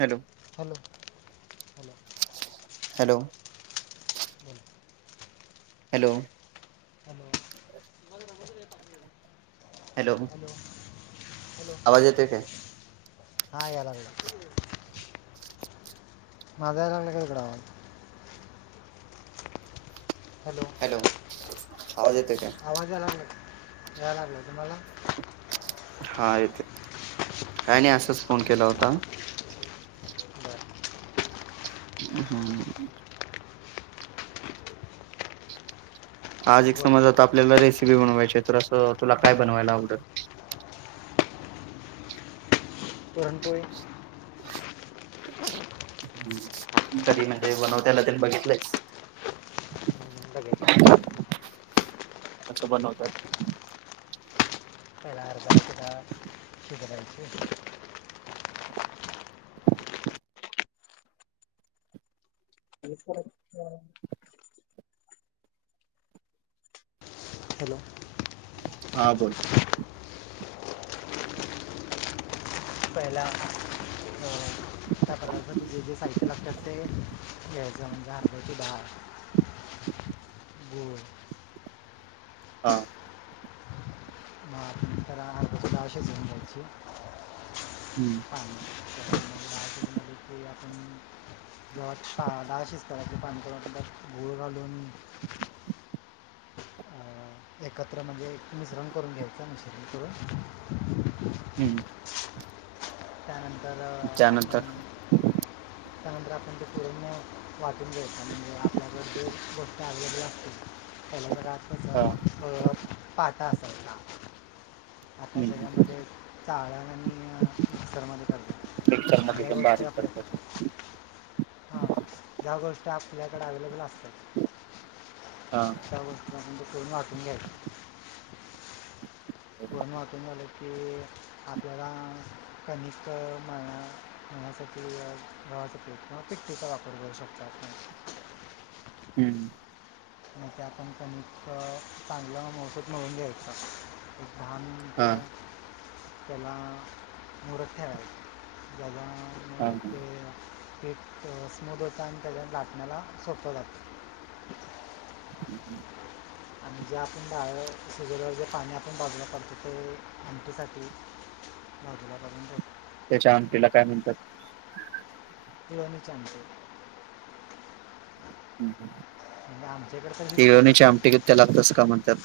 Hello hello hello बोला hello hello hello hello hello आवाज येतोय काय? हा... याय लागला माझा.. यायला लागलाय काय इकडं आवाज? हॅलो हॅलो... आवाज येतोय का? आवाज याय लागला काय? याय लागला... तुम्हाला? हा येतोय... काय नई... असाच फोन केला होता बरं हूं हूं आज एक बोला समज आता... आपल्याला रेसिपी बनवायचीए... तर असं... तुला काय बनवायला आवडल? पुरणपोळी हम्म... कधी म्हणजे.. बनवत्याला... ते बघितलयस? बघितलंय. कसं बनवतात? पहिलं हरबऱ्याची डाळ शिजवायची [unintelligible] हॅलो हा बोल पहिला त्या पता त जे साहित्य लागतते याचं म्हणजे हरगती ळ गूळ हा म राॅशस घंदची हम्म जना आप आपण जेव्हाात शळाा शिस्तराच्या पानकुरात घूळ घलून अ, एकत्र म्हणजे एकमच रंग करून घ्यायचा निसर्गड हं त्यानंतर आपण त्यानंतर त्यानंतर आपण ते पुूर्ण वाचून घेयत म्हणजे आपल्याकड जे गोष्टी अवहेलेबल असतील त्याला तर हा रातस हळ पाता असत आता हम्म सगळ्यामध्ये चाळ आणि सर्माने मिक्सर करज मध्ये ज्या पण गोष्ट आहे बारीक आपल्या करतात हा ज्या गोष्टी आपल्याकडे अवेलेबल असतात हां त्या वस्तू त्यांमच्या फणीून वाटून घ्यायात थोडं महातवून झालं की आपल्याला कनिक म्हण ण्या गवा प्रयत्न पिकतेचा वापर करू शकतात आप हं मग त्या आपण कमीच चांगलं महसूद मिळून घ्यायचचा लान हा आ तेला मुरत ठेरा जला हां हां पीठ स्मूद होता आणि त्याच्या लाट मला सोपं जाता हं हं आणि जे आपण डाळ शिजवलंवर जे पाणी आपण बजलं पडतं ते हमटीसाठी घपून ब त्याच्या अमीला काय म्हणतात ही वाली चांगलीये. म्हणजे आमच्या इकडे तर ही हीच पद्धत यांनीच्या आहे आमटिकेत त्या लागत अस का म्हणतात?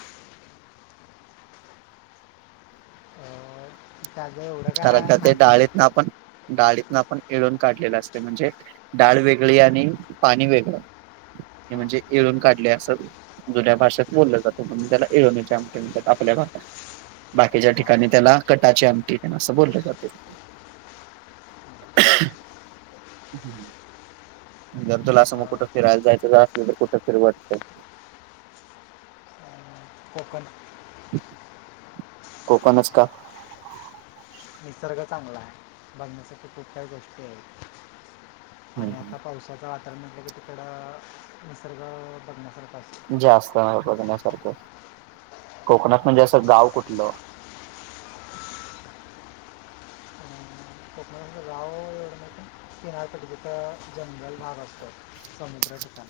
अं, त्याचं एवढं कारण काय का ते माहीत डाळीतन नाही आपण डाळीतन आपण येळून काढलेलं असते म्हणजे डाळ वेगळी आणि पण पाणी वेगळं. हे हां म्हणजे येळून काढले असं जुन्या भाषेत बोललं जातं म्हणज त्याला एळनीच्या आमटनर आपल्या भागात बाकीच्या हां ठिकाणी त्याला कटाचे ठीक आहे ना असं बोलले जात जर तुला अस मग कुठं फिरायला जायचं असलं तर कुठं फिरवतं अं, कोकण कोकणच का? निसर्ग चांगला आहे बघण्यासाठी खूप काही गोष्टी आहेत. आणि आता पावसाचं वातावरण म्हटलं की तिकड निसर्ग बघण्यासारखा असत जास्त नाही बघण्यासारखं कोकणात म्हणजे असं गाव कुठलं गावावर येवढ नसत किनारपटी जिथं जंगल भाग असतो. समुद्र ठिकाण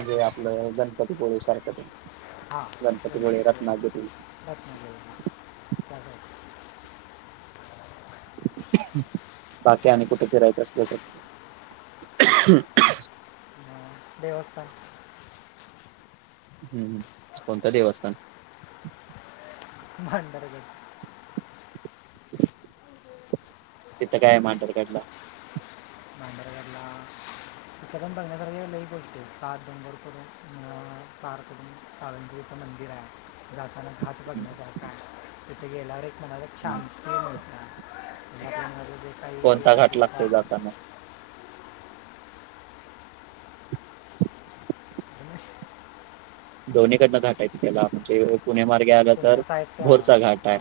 अशा ठिकाणी आपलं गणपतीपुळे सारखंते. हां गणपती पुळे. [unintelligible] बाकी आणि कुठे फिरायचं असल तर? साईड देवस्थान. हम्म कोणतं देवस्थान? भांडरगट. [inaudible] तिथं काय मांडोली काटला. मांंदरगडला. इथ पण बघण्यासारख्या लई गोष्टी येत आठडोंबर करून अ कार करडून. पावन जिथ मंदिर आहे. जाताना घाट हम्म, बघण्यासारखा आहे तिथे गेल्यावर एक म्हणालं हम्म. छम ते भम कोणता देखायया घाट दका. लागतोय [unintelligible] जाताना दोन्हीकडनं घाट आहेत त्याला म्हणजे पुणे मार्गे आलं तर पुण्याचा एक भोरचा घाट आहे.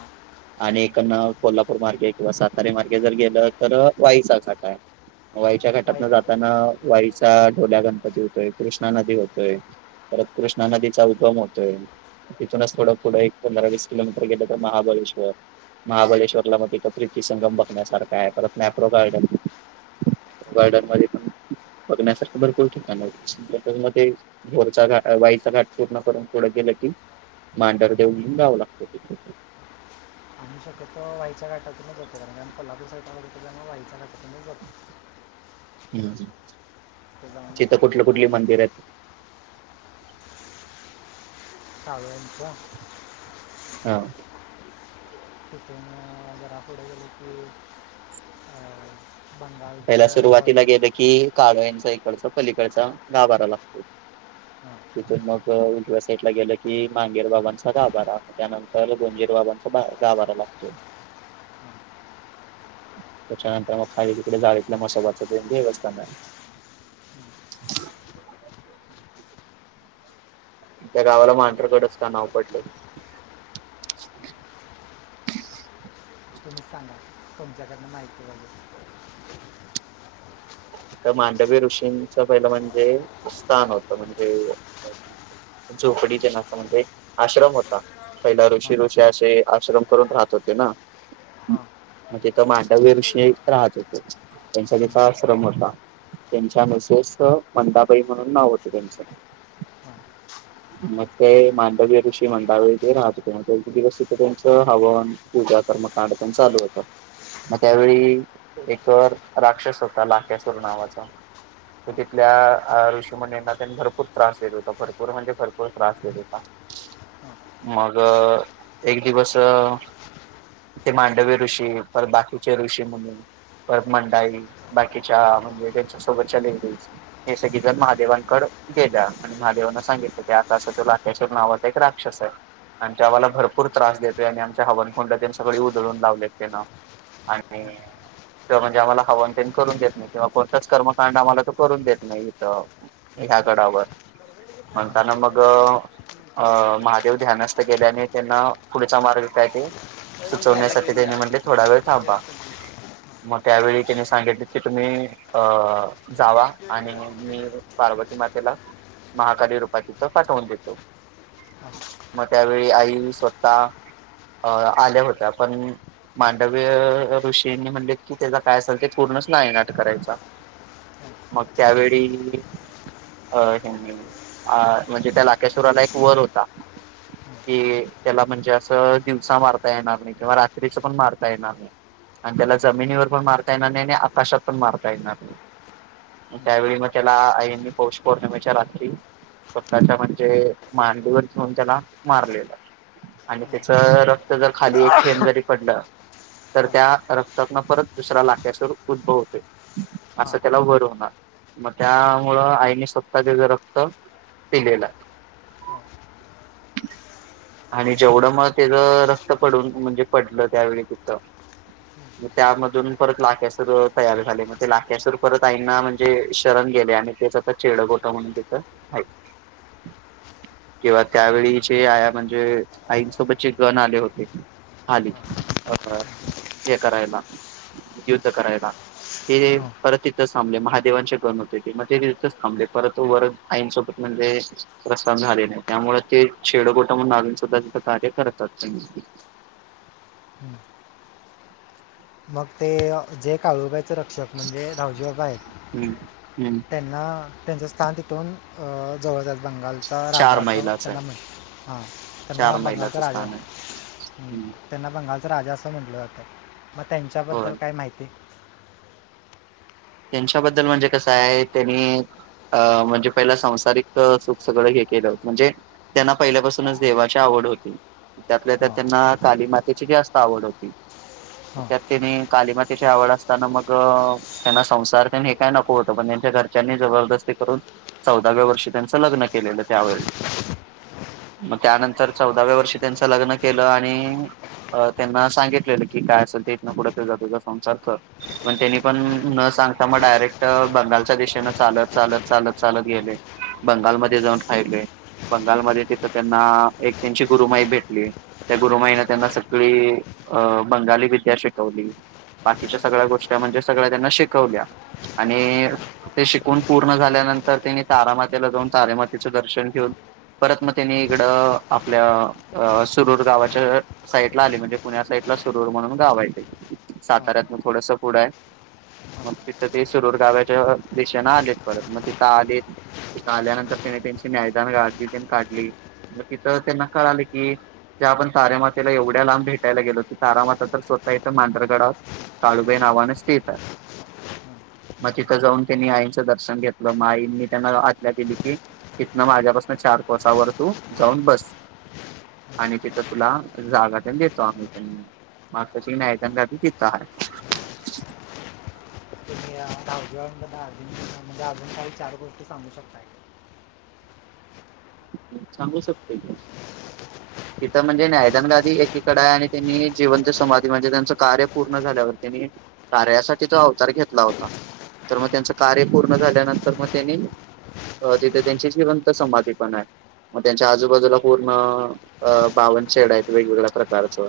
आणि इकडन कोल्हापूर मार्गे किंवा सातारारी मार्गे जर गेलं तर वाईचा घाठ आहे. वाईच्या वाई घटातन घाट जाताना वाईचा ढोल्या गणपती होतोय कृष्णा नदी होतोय. परत कृष्णा नदीचा उगम होतोय. तिथूनच थोडं पुढं एक पंधरा वीस किलोमीटर गेलं तर महाबळेश्वर. महाबळेश्वरला म तिथं प्रीर्ती संंगम बघण्यासारखा आहे. परत मॅप्रो गार्डन मॅप्रो हम्म. गार्डन मध्ये पण बघण्यासारख भरपूर ठिकाण मते भोरचा घा वाईचा घाट पूर्ण करून पुडं गेलं की मांढर देव येऊन गावं लागत. पण शक्यतो वाईच्या घाटातूनच जाते कारण कुलाबी साेत त्यामुळे वाईच्या गटातूनच जातो. हम् तिथे जाऊन तिथं कुठलं एक कुठली मनाला मंदिर येत? कावळ्यांचा? हा. तिथून घरापुढे गेलकी अ बंगाल पहिला चा सुरुवातीला पाहिजे. गेलं की काळयांचा इकडचा पलीकडचा गाभरा लागतो. हम. तिथून मग उवव्या साईटला गेलं की मांगेर बाबांचा गाभारा त्यानंतर गोंजीर बाबांचा गाबारा लागतोय त्याच्यानंतर मग खाली जावीतल्या म्हसोबाच देव देवस्थाने. त्या गावाला म्हणजे मांडरकडेच का नाव पडल? तुम्ही सांगा तुमच्याकडनं माहिती हवीये. तर मांडवी ऋषींच पहिलं म्हणजे स्थान होतं म्हणजे झोपडीचे नाचा म्हणजे आश्रम होता. पहिला हां ऋषी ऋषी असे आश्रम करून राहत होते ना. हां तिथ मांडवी ऋषी राहत हो तो हं, त्यांच्या का. त्यांच्या हं, मिसेस मंदाबाई म्हणून नाव होते त्यांच [unintelligible] मग ते मांडवीय ऋषी म्हणताव ते राहत ते दिवस तिथं त्यांचं हवन पूजा कर्मकांड पण चालू होतं मग हां त्यावेळी एक राक्षस हो [inaudible] नावाचा त हां तिथल्या ऋषी मुनींना त्यांनी भरपूर त्रास देत होता भरपूर म्हणजे भरपूर त्रास देत होता. मग एक दिवस ते मांडवी ऋषी परत बाकीचे ऋषी मुनी परत मंडाई. बाकीच्या म्हणजे त्यांच्या सोबतच्या लेडीज हे सगळे जण महादेवांकड गेल्या. महादेवांना सांगितलं की आता असं तो लाकेश्वर नावाचा एक राक्षस आहे. आणि तो आम्हाला हां भरपूर त्रास देतोय आणि आमच्या हवन कुंड तेन सगळी उधळून लावलेत त्यांन आणि ते म्हणजे आम्हाला हव करून देत नाही किंवा कोणताच कर्मकांड आम्हाला तर करून देत नाही इथं ह्या गडावर. म्हणताना मग. अ महादेव ध्यानस्थ केेल्याने त्यांना पुढचा मार्ग काय ते हां घ्यायला सुचवण्यासाठी घेऊन त्यानी गेला म्हटले, पंचवीस थोडा वेळ थांबा मग त्यावेळीस त्यानी सांगितले की, तुम्ही अ जावा आणि मी पार्वती मातेला महाकाली रूपात तिथं पाठवून देतो. म त्यावेळी आई स्वतः अ आल्या होत्या, पण मांडवी अ ऋषींनी म्हणले की, त्याचा काय संकेत? पूर्णच नाय नाट करायचा, मग त्यावेळी अ आ म्हणजे त्या लाकेश्वराला एक वर होता. कि, त्याला म्हणजे असं दिवसा मारता येणार नाही किंवा रात्रीच पण मारता येणार नाही. आणि त्याला जमिनीवर पण मारता येणार नाही आणि आकाशात पण मारता येणार. त्यावेळी म त्याला आईंनी पौष पौर्णिमेच्या रात्री स्वतःच्या म्हणजे मांडीवर घेऊन त्याला मारलेला. आणि त्याच र रक्त जर खाली एक थेंब जरी पडलं, तर त्या रक्तातन परत दुसरा लाकेश्वर उदभवतोय असं त्याला वर होणार. मग त्यामुळं आईने स्वतः त्याच रक्त पिलेल. आणि जेवढं मग त्याच रक्त पडून म्हणजे पडलं त्यावेळी तिथं. त्यामधून परत लाकेश्वर तयार झाले, मग ते लाकेश्वर परत आईंना म्हणजे शरण गेले आणि ते चीडोगोटा म्हणून तिथ किंवा त्यावेळी जे आया म्हणजे म्हणजे आईसोबतचे गण आले होते. आधी हा. हे करायला, युद्ध करायला हे परत ती थच थांबले. महादेवांचे गण होते ते, मग ते तिथंच थांबले परत वर आईं सोबत म्हणजे प्रस्थान झालेले आहे त्यामुळे ते छेडकोट म्हणून सुद्धा तिथं कार्य करतात. [inaudible] मग ते जे काळूबाईच रक्षक. म्हणजे धाऊजी बाबा आहेत हम्म हम्म त्यांना. त्यांचं स्थान तिथून जवळ झालं. बंगालचा राजा चार असं मैलाच आहे त्यांना म्हटल, हां त्यांना चार मैलाच बंगालचा राजा स्थान हं. [inaudible] त्यांना बंगालचा राजा असं म्हटलं जातं. मग होय त्यांच्याबद्दल काय माहिती,? त्यांच्याबद्दल म्हणजे कसं हाय म्हणजे त्यांनी. अ म्हणजे पहिला संसारिक सुख सगळं हे केलं म्हणजे. त्यांना पहिल्यापासूनच देवाची आवड होती. त्यातल्या हां त्यात घरी काली मातेची जास्त आवड होती. हां त्यात तिने कालीमातेची आवड असताना मग, त्यांना संसार तेन हे काय नको होतं, पण त्यांच्या घरच्यांनी जबरदस्ती करून चौदाव्या वर्षी त्यांचं लग्न केलेलं त्यावेळी. मग त्यानंतर चौदाव्या वर्षी त्यांचं लग्न केलं आणि अ त्यांना सांगितलेलं की, काय असेल ते इथ न पुढं तुझा तुझा संसार कर त्यांनी पण न सांगता मग डायरेक्ट बंगालच्या दिशेनं चालत चालत चालत चालत गेले. बंगालमध्ये जाऊन रााहिले. बंगालमध्ये तिथं त्यांना एक त्यांची गुरुमाई भेटली. त्या गुरुमाईने त्यांना सगळी अ बंगाली विद्या शिकवली. बाकीच्या सगळ्या गोष्टी म्हणजे सगळ्या त्यांना शिकवल्या आणि ते शिकवून पूर्ण झाल्यानंतर त्यांनी तारामातेला जाऊन तारेमातेचं दर्शन घेऊन परत मग त्यांनी इकडं आपल्या अ सुरूर गावाच्या साईटला आले म्हणजे पुण्या साईटला सुरूर म्हणून गाव हाय त्यांचं. हां साताऱ्यात न थोडस पुढं हाय. मग तिथं ते सुरूर गावाच्या दिशेनें आलेत परत, मग तिथं आलेत. तिथं आल्यानंतर त्यानी त्यांची न्यायदान गादी, तेन काढली म तिथं त्यांना कळाले की, ज्या आपण तारेमातेला एवढ्या लांब भेटायला गेलो, ती तारामाता तर स्वतः इथ मांडरगडावर काळुबाई नावाण स्थित हाय. मग तिथं जाऊन त्यांनी आईंचं दर्शन घेतलं मग आईंनी त्यांना आज्ञा दिली की, इथन माझ्यापासन चार कोसांवर जाऊन बस आणि तिथं तुला जागा तेन देतो आम्ही त्यां मकाची नायगंगा भी तिथे आहे [inaudible] दुन [unintelligible] अजून म्हणजे अजून काही चार गोष्टी सांगू शकताय. का? सांगू शकतोय की तिथं म्हणजे न्यायदान गादी एकीकडे आहे आणि त्यांनी जिवंत समाधी म्हणजे त्यांचं कार्य पूर्ण झाल्यावर त्यांनी कार्यासाठी तो अवतार घेतला होता तर मग त्यांचं कार्य पूर्ण झाल्यानंतर मग त्यांनी तिथे त्यांची जिवंत समाधी पण आहे मग त्यांच्या आजूबाजूला पूर्ण अ बावन शेड आहेत वेगवेगळ्या प्रकारच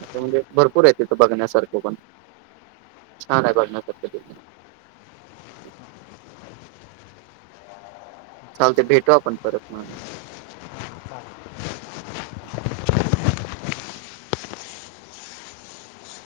आता म्हणजे भरपूर आहे तिथं बघण्यासारखं पण छान आहे बघण्यासारखं तिथे चालतय भेटू आपलं परत मग हां, चालेल